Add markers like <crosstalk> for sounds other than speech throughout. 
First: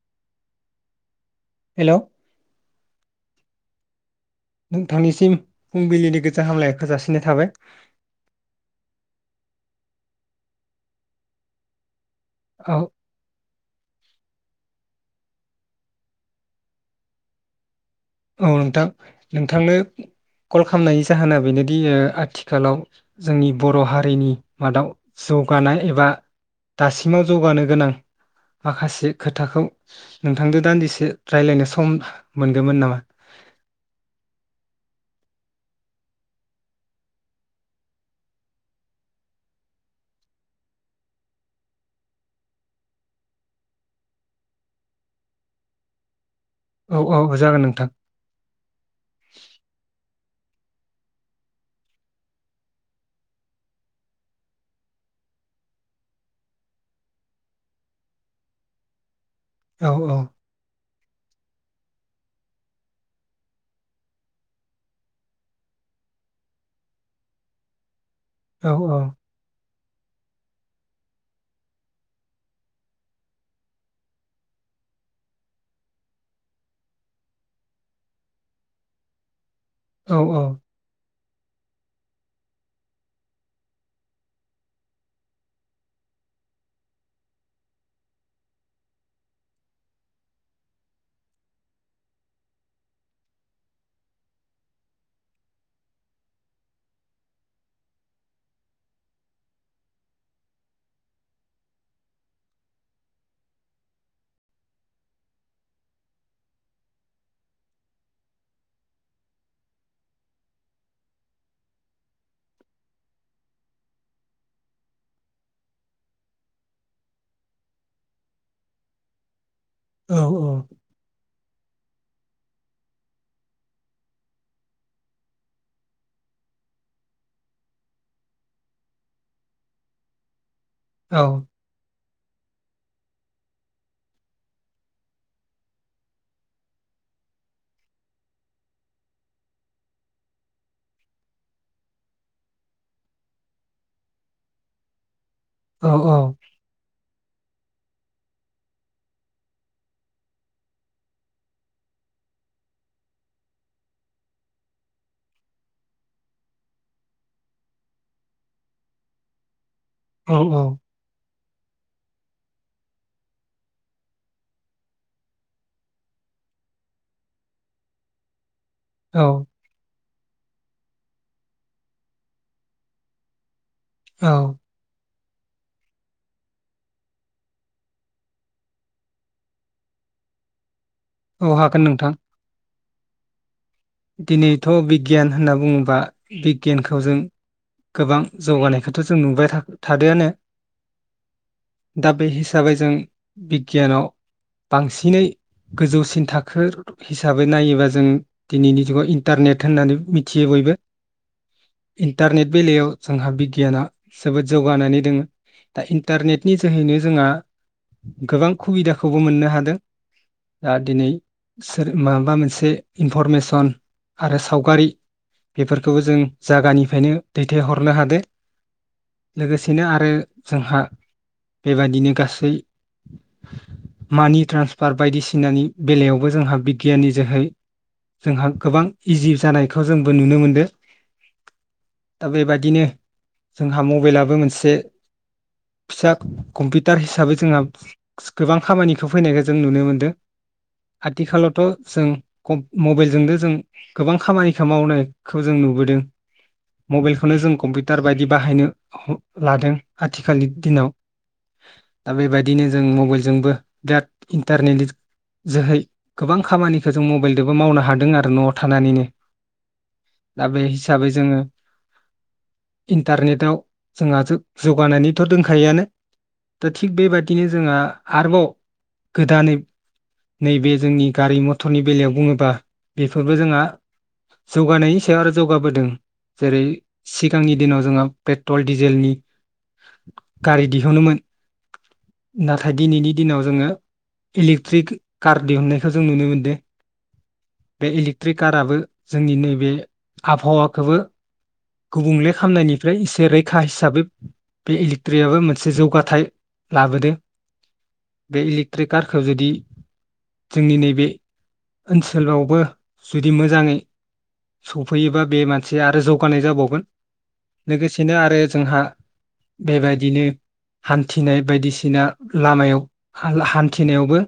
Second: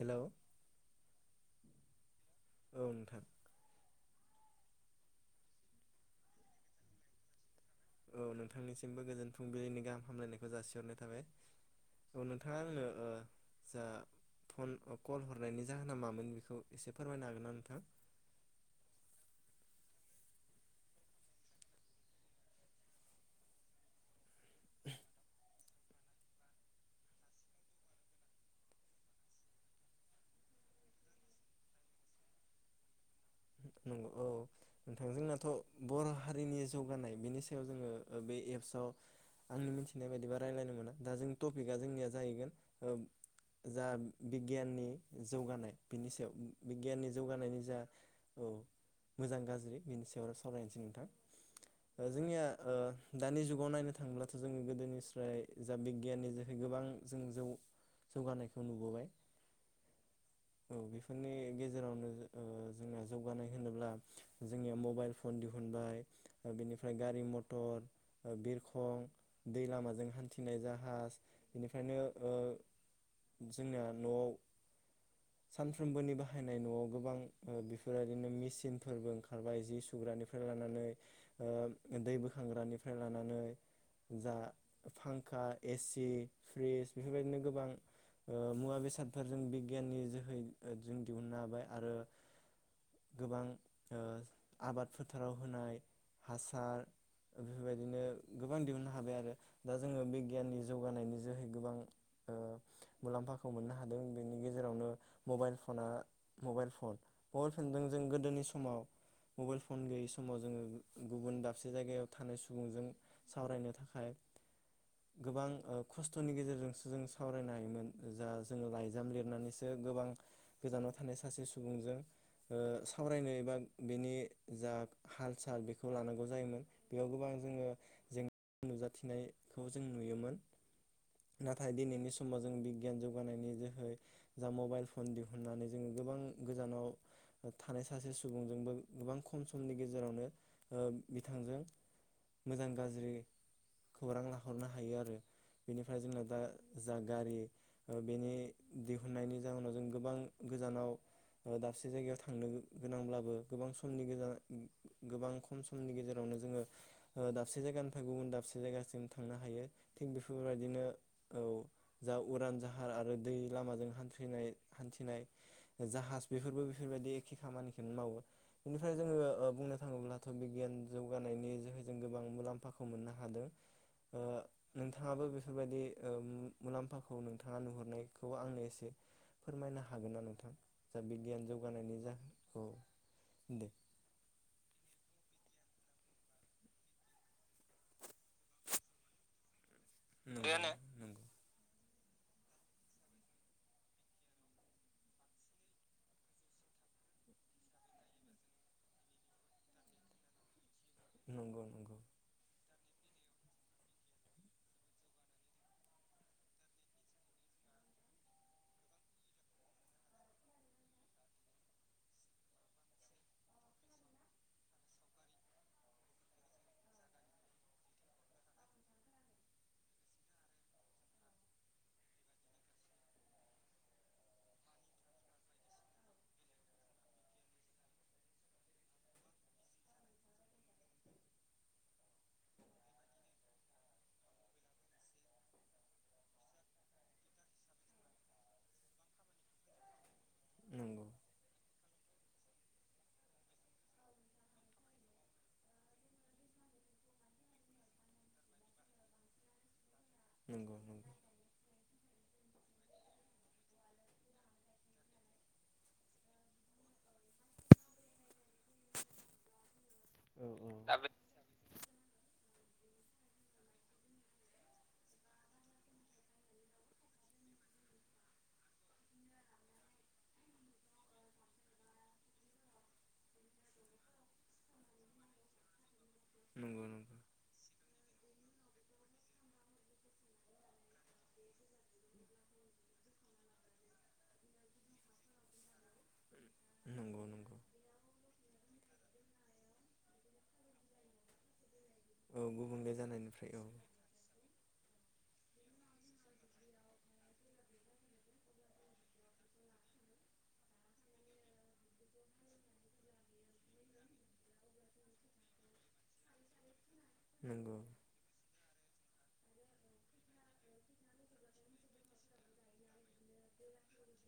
Hello hello औ नोंथां नोंथांनिसिम फुंबिलिनि गोजोन हामलायखौ जासिनाय थाबाय। औ नोंथांनिसिमबो गोजोन फुंबिलिनि गाहाम हामलायनायखौ जासिहरनाय थाबाय। औ नोंथाङा औ आंनो ओ जा फन कल हरनायनि जाहोना मामोन बेखौ एसे फोरमायनो हागोन ना नोंथां? औ नोंथां नोंथांनो कल खामनायनि जाहोना बेनोदि ओ आथिखालाव जोंनि बर' हारिनि मादाव जौगानाय एबा दासिमाव जौगानो गोनां माखासे खोथाखौ नोंथांजों दान्दिसे रायलायनो सम मोनगौमोन नामा? नंगौ औ। नोंथां जोंनाथ' बर' हारिनि जौगानाय बेनि सायाव जोङो ओ बे एप्सआव आंनि मिथिनाय बायदिबा रायलायनो मोना दा जोंनि टपिकआ जोंनिया जाहैगोन ओ जा बिगियाननि जौगानाय बिनि सायाव औ बिगियाननि औ जागोन जौगानायनि जा नोंथां औ मोजां गाज्रि बेनि सायाव सावरायनोसै नोंथां। ओ जोंनिया ओ दानि जुगाव नायनो थांब्लाथ' जोङो गोदोनिफ्राय जा बिगियाननि जे गोबां जों जौ जौगानायखौ नुबोबाय। औ औ औ बेफोरनि गेजेरावनो ओ जोङो जौगानाय होनोब्ला जोंनिया मबाइल फन दिहुनबाय। बेनिफ्राय गारि मटर ओ औ बिरखं दै लामाजों हान्थिनो जाहाज बेनिफायनो ओ जोंना न'आव सानफ्रोमबोनि बाहायनाय न'आव गोबां ओ बि बेबादिनो मेचिनफोरबो ओंखारबाय जि औ सुग्रानिफ्राय लानानै ओ दै बोखांग्रानिफ्राय लानानै जा फांखा, एसि, फ्रिज, बेफोरबायदिनो गोबां ओ मुवा बेसादफोरजों बिगियाननि जोहै जों दिहुननो हाबाय आरो गोबां ओ आबाद फोथाराव होनाय हासार बेफोर बायदिनो गोबां दिहुननो हाबाय आरो दा जोङो बिगियाननि जौगानायनि जोहै गोबां ओ मुलाम्फाखौ मोननो हादों बेनि गेजेरावनो मबाइल पना मबाइल पन होनदों जों गोदोनि समाव मबाइल फन गैयै समाव जोङो गुबुन दाबसे जायगायाव थानाय सुबुंजों सावरायनो थाखाय गोबां ओ खस्थ'नि गेजेरजोंसो जों सावरायनो हायोमोन जा जोङो लाइजाम लिरनानैसो ओ‌ गोबां औ गोजानाव थानाय सासे सुबुंजों ओ सावरायनो एबा बेनि जा हाल साल बेखौ लानांगौ जायोमोन। बेयाव गोबां जोङो जेंना नुजाथिनायखौ जों नुयोमोन। औ। नाथाय दिनैनि समाव जों बिगियान जौगानायनि जोहै जा मबाइल फन दिहुननानै जोङो गोबां गोजानाव थानाय सासे सुबुंजोंबो गोबां खम समनि गेजेरावनो बिथांजों मोजां गाज्रि खौरां लाहरनो हायो आरो औ बेनिफ्राय जोंना दा जा गारि बेनि दिहुननायनि जाहोनाव जों गोबां गोजानाव दाबसे जायगायाव था थांनो गोनांब्लाबो गोबां समनि गेजेरा गोबां गोबां खम समनि गेजेरावनो जोङो ओ दाबसे जायगानिफ्राय गुबुन दाबसे जायगासिम थांनो हायो थिग औ बेफोरबायदिनो औ जा उरान जाहार आरो दै लामाजों हान्थिनाय हान्थिनाय जाहाज बेफोरबो बेफोरबायदि एखे खामानिखोनो मावो बेनिफ्राय औ जोङो बुंनो थाङोब्ला थ' बिगियान जौगानायनि जोहैजों गोबां मुलाम्फाखौ मोननो हादों ओ नोंथाङाबो बेफोरबायदि ओ मुलाम्फाखौ नोंथाङा नुहुरनायखौ आंनो एसे फोरमायनो हागोनना नोंथां दा बिगियान औ हागोन जौगानायनि नोंथां जाहोनखौ दे दिनैथ' बिगियान होनना बुङोब्ला बिगियानखौ जों गोबां जौगानायखौथ' जों नुबाय थाख नोंगौ नोंगौ <unintelligible> दा बे हिसाबै जों बिगियानाव बांसिनै गोजौसिन थाखो हिसाबै नायोबा जों दिनैनि जुगाव इन्टारनेट होननानै मिथियो बयबो नंगौ नंगौ। दारनेट बेलायाव जोंहा बिगियाना जोबोद जौगानानै दोङो। दा इन्टारनेटनि जोहैनो जोंहा गोबां सुबिदाखौबो मोननो हादों। दा दिनै सोर माबा मोनसे इनफरमेसन सन आरो सावगारि बेफोरखौबो जों जायागानिफ्रायनो दैथायहरनो हादों। लोगोसेनो आरो जोंहा बेबादिनो गासै मानि ट्रान्सफार बायदिसिनानि बेलायावबो जोंहा बिगियाननि जोहै जोंहा गोबां इजि जानायखौ जोंबो नुनो मोनदों। दा बेबायदिनो जोंहा मबाइलाबो मोनसे फिसा कम्पिउटार हिसाबै जोंहा गोबां खामानिखौ फैनायखौ जों नुनो मोनदों। नंगौ आथिखालावथ' जों मबाइलजोंनो जों गोबां खामानिखौ मावनायखौ जों नुबोदों। मबाइलखौनो जों कम्पिउटार बायदि बाहायनो लादों आथिखालनि नंगौ नंगौ दिनाव। नंगौ दा बेबायदिनो जों मबाइलजोंबो बिराद इन्टारनेटनि जोहै गोबां खामानिखौ जों मबाइलजोंबो मावनो हादों आरो न'आव थानानैनो औ दा बे औ हिसाबै जोङो इन्टारनेटाव जोंहा जौगानायनिथ' दोनखायोआनो दा थिग बेबायदिनो जोंहा आरोबाव गोदानैब नैबे जोंनि गारि मथरनि बेलायाव बुङोबा बेफोरबो जोंहा जौगानायनि सायाव आरो जौगाबोदों। जेरै नंगौ नंगौ सिगांनि दिनाव जोंहा पेट्रल डिजेलनि गारि दिहुनोमोन। दिनैनि जोङो इलेक्ट्रिक कार दिहुननायखौ जों नुनो मोनदों। नंगौ नंगौ बे इलेक्ट्रिक काराबो जोंनि नैबे आबहावाखौबो। गुबुंले औ गुबुंले खामनायनिफ्राय एसे जानायनिफ्राय रैखा औ हिसाबै बे इलेक्ट्रियाबो मोनसे जौगाथाइ लाबोदों। बे इलेकट्रिक कारखौ जुदि। जोंनि नैबे ओनसोलावबो जुदि मोजाङै। सफैयोबा बे मानसिया आरो जौगानाय जाबावगोन नंगौ लोगोसेनो आरो जोंहा। बेबायदिनो हान्थिनाय बायदिसिना लामायाव हा हान्थिनायावबो।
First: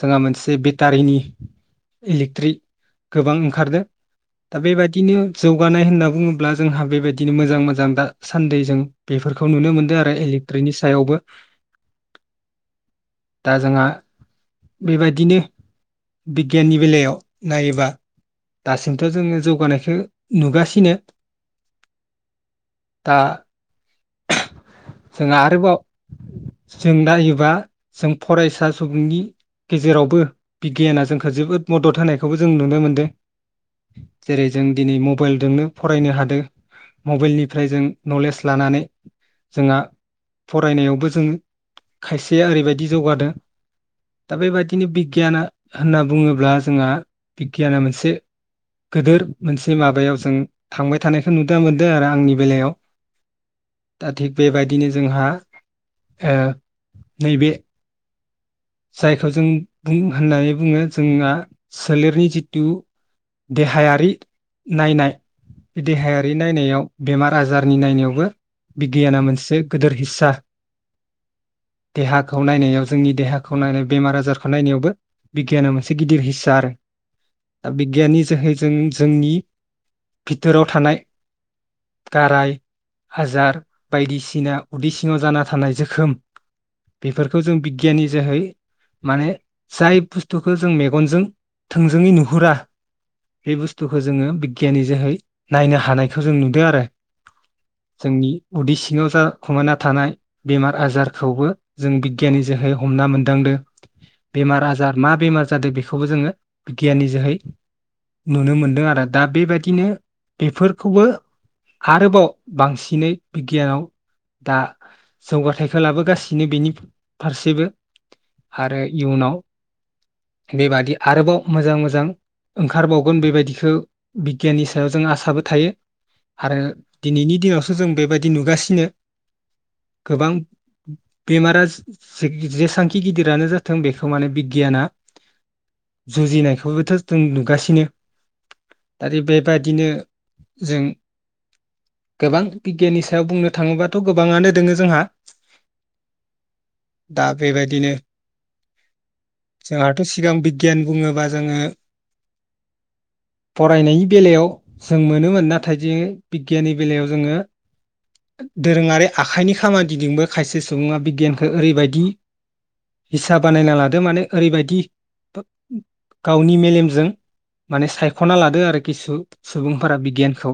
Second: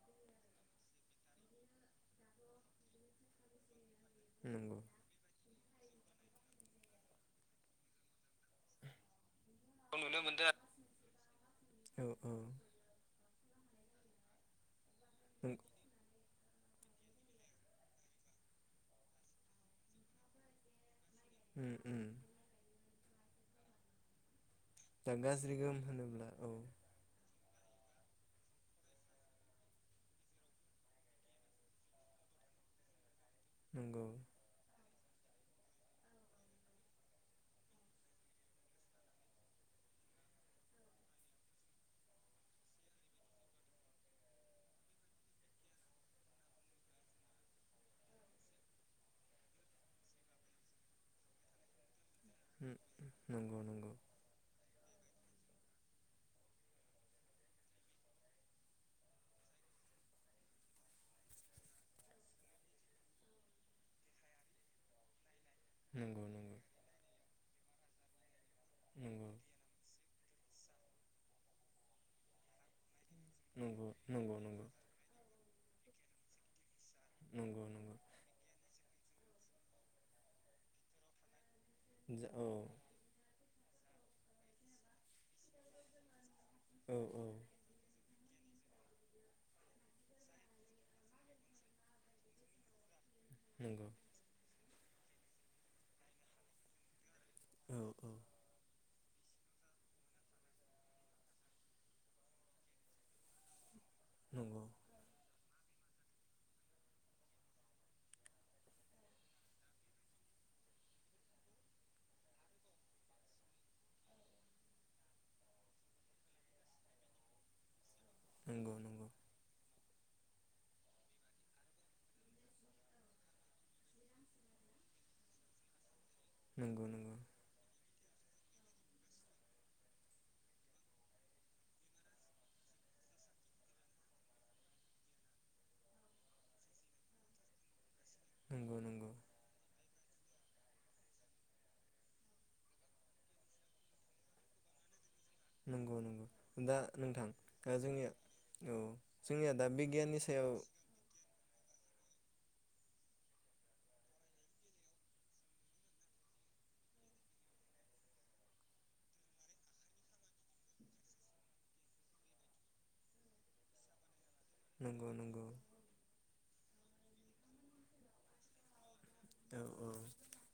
जोंहा मोनसे बेटारिनि इलेक्ट्रिक गोबां ओंखारदों। दा नंगौ बेबायदिनो जौगानाय होनना बुङोब्ला जोंहा बेबायदिनो मोजां मोजां दा। सान्दै जों बेफोरखौ नुनो मोनदों आरो इलेक्ट्रिकनि सायावबो। औ औ दा जोंहा बेबायदिनो। नों बिगियाननि बेलायाव नायोबा। दासिमथ' जोङो जौगानायखौ नुगासिनो। उम उम। दा दा जोंहा गाज्रि आरोबाव गोहोम होनोब्ला औ जों नायोबा जों फरायसा सुबुंनि। गेजेरावबो बिगियाना जोंखौ जोबोद मदद होनायखौबो जों नुनो मोन्दों। नंगौ जों दिनै मबाइलजोंनो फरायनो हादों मबाइलनिफ्राय जों नलेज लानानै। जोंहा फरायनायावबो जों खायसेया ओरैबायदि जौगादों। दा बेबायदिनो बिगियाना होनना बुङोब्ला जोंहा बिगियाना मोनसे। गोदोर मोनसे माबायाव जों थांबाय थानायखौ नुनो मोनदों आरो आंनि। उम बेलायाव उम नंगौ नंगौ। दा थिग बेबायदिनो जोंहा ओ नैबे। जायखौ जों बुं होननानै बुङो जोंना सोलेरनि जिहेथु। देहायारि नायनाय। बे नंगौ देहायारि नंगौ नायनायाव बेमार आजारनि नायनायावबो बिगियाना नंगौ मोनसे। गोदोर हिसा देहाखौ नायनायाव जोंनि। खौ नायनो नंगौ बेमार नंगौ आजारखौ नंगौ नायनायावबो। बिगियाना मोनसे गिदिर हिस्सार नंगौ दा नंगौ बिगियाननि जोहै। जों जोंनि बिथोराव थानाय जा औ गाराय। हाजार बायदिसिना उदै सिङाव जाना थानाय जोखोम औ औ बेफोरखौ जों बि बिगियानि जोहै माने जाय बुस्थुखौ जों मेगनजों थोंजोङै नुहुरा बे नंगौ बुस्थुखौ जोङो बिगियनि जोहै नायनो हानायखौ जों नुदों आरो औ औ जोंनि उदै सिङाव जाखुमाना थानाय बेमार आजारखौबो जों बिगियनि जोहै। हमना मोनदांदों नंगौ बेमार आजार मा बेमार जादों बेखौबो जोङो बिगियाननि जोहै। नुनो मोनदों आरो दा बेबायदिनो बेफोरखौबो। आरोबाव बांसिनै बिगियानाव दा। जौगाथायखौ लाबोगासिनो बेनि फारसेबो। नंगौ नंगौ आरो इयुनाव बेबादि आरोबाव मोजां मोजां। ओंखारबावगोन बेबायदिखो बिगियाननि सायाव जों आसाबो थाहयो। आरो नंगौ नंगौ दिनैनि दिनावसो जों बेबायदि नुगासिनो। गोबां बेमारा। जेसांखि गिदिरानो जाथों बेखौ माने बिगियाना। जुजिनायखौबोथ' जों नुगासिनो नंगौ नंगौ दा दि बे। बादिनो जों गोबां बिगियाननि सायाव बुंनो थाङोबाथ' गोबाङानो दोङो जोंहा नोंगौ नोंगौ दा नोंथां दा जोंनिया औ जोंनिया दा जोंहाथ' बिगियाननि सिगां सायाव बिगियान बुङोबा जोङो फरायनायनि बेलायाव जों मोनोमोन नाथाय जों बिगियाननि बेलायाव जोंङो दोरोङारि आखाइनि खामानि दिदोंबो खायसे सुबुङा बिगियानखौ ओरैबायदि हिस्सा बानायना लादो माने ओरैबायदि नंगौ नंगौ गावनि मेलेमजों माने सायख'ना लादो आरो खिसु औ औ सुबुंफोरा बिगियानखौ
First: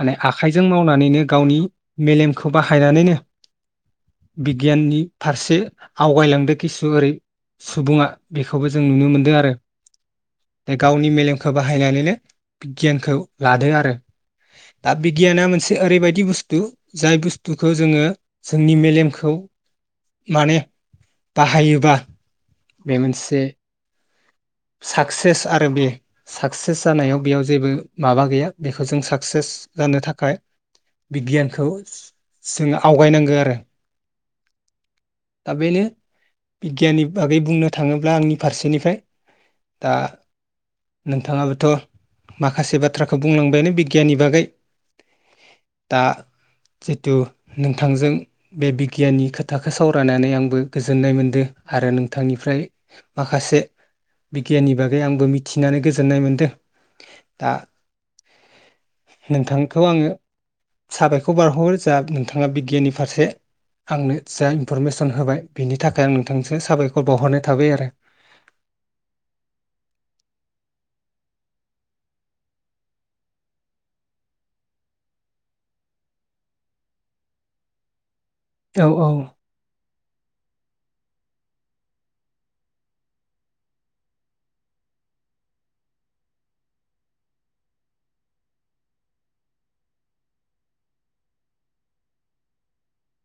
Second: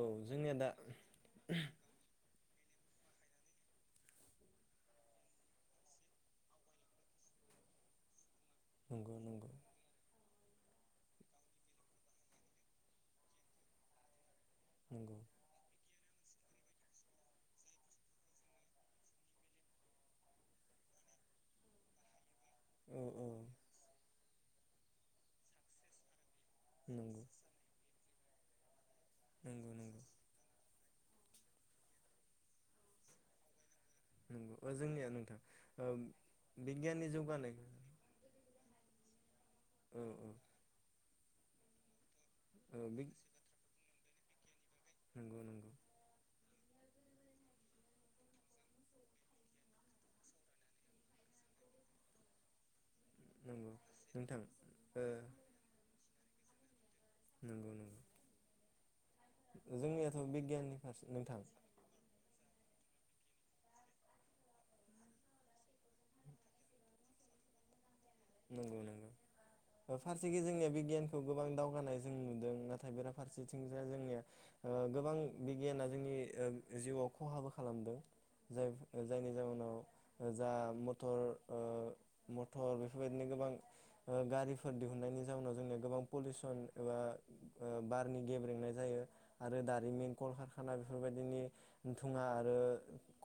औ जोंनिया आखाइजों दा मावनानैनो गावनि मेलेमखौ बाहायनानैनो बिगियाननि फारसे आवगायलांदों खिसु ओरै सुबुङा बेखौबो जों नुनो नंगौ मोनदों नंगौ आरो। जे गावनि मेलेमखौ बाहायनानैनो गियानखौ लादों आरो। आब नंगौ बिगियाना मोनसे ओरैबायदि बुस्थु जाय बुस्थुखौ जोङो जोंनि मेलेमखौ माने बाहायोबा बे औ औ मोनसे साक्सेस आरो बे साक्सेस जानायाव नंगौ बेयाव जेबो माबा गैया बेखौ जों सा साक्सेस नंगौ जानो नंगौ थाखाय बिगियानखौ जों आवगायनांगो आरो। नंगौ ओ जोंनिया नोंथां दा बेनो ओ बिगियाननि बागै जौगानाय बुंनो औ थाङोब्ला आंनि फारसेनिफ्राय दा औ नोंथाङाबोथ' माखासे औ बि बाथ्राखौ बुंलांबायानो बिगियाननि बागै। नोंगौ नोंगौ दा जिथु नोंथांजों बे बिगियाननि खोथाखो सावरायनानै आंबो गोजोननाय मोनदो नोंथांनिफ्राय माखासे नंगौ नोंथां बिगियाननि बागै ओ आंबो मिथिनानै गोजोननाय मोन्दो। दा नंगौ नंगौ नोंथांखौ आङो जोंनियाथ' बिगियाननि फारसे साबायखर नोंथां बावहरो। जा नोंथाङा बिगियाननि फारसे आंनो जा इनफरमेसन होबाय। बेनि थाखाय नोंथांनिसो साबायखर बावहरनाय थाबाय आरो। नंगौ नंगौ ओ फारसेखै जोंनिया बिगियानखौ गोबां दावगानाय जों नुदों नाथाय बेराफारसेथिं जाय जोंनिया ओ गोबां बिगियाना जोंनि जिउआव खहाबो खालामदों औ औ जाय-जायनि जाहोनाव जा मटर ओ मटर बेफोरबायदिनो गोबां ओ गारिफोर दिहुननायनि जाउनाव जोंनिया गोबां पलिउसन एबा ओ बारनि गेब्रेंनाय जायो आरो दारिमिन कलकारखाना बेफोरबायदिनि थुङा आरो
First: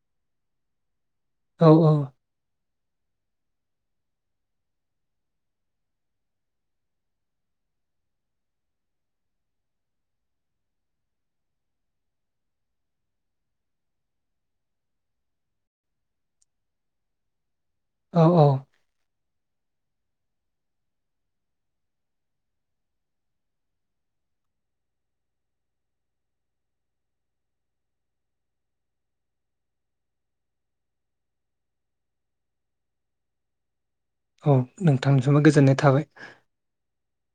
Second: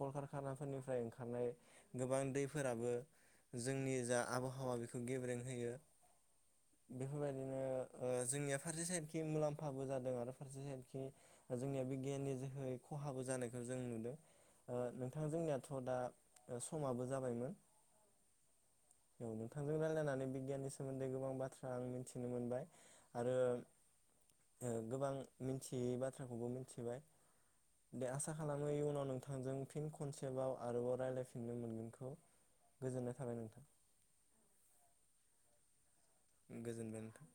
कलकारखानाफोरनिफ्राय ओं खारनाय औ औ गोबां दैफोराबो जोंनि जा आबहावा बेखौ गेब्रें होयो। एफोरबायदिनो ओ जोंनिया फारसे साइडखि मुलाम्फाबो जादों आरो फारसे साइडखि जोंनिया बिगियाननि जोहै खहाबो जानायखौ जों नुदों। ओ नोंथां जोंनियाथ' दा समाबो जाबायमोन। औ औ औ नोंथांजों रायलायनानै बिगियाननि सोमोन्दै गोबां बाथ्रा आं मिथिनो मोनबाय आरो ओ गोबां मिनथियै बाथ्राखौबो मिनथिबाय। दे आसा खालामो इयुनाव नोंथांजों फिन कनसेबा आरोबाव रायलायफिननो मोनगोनखौ। गोजोननाय थाबाय नोंथां। औ नोंथां जोबोद गोजोननाय थाबाय। उम गोजोनबाय नोंथां।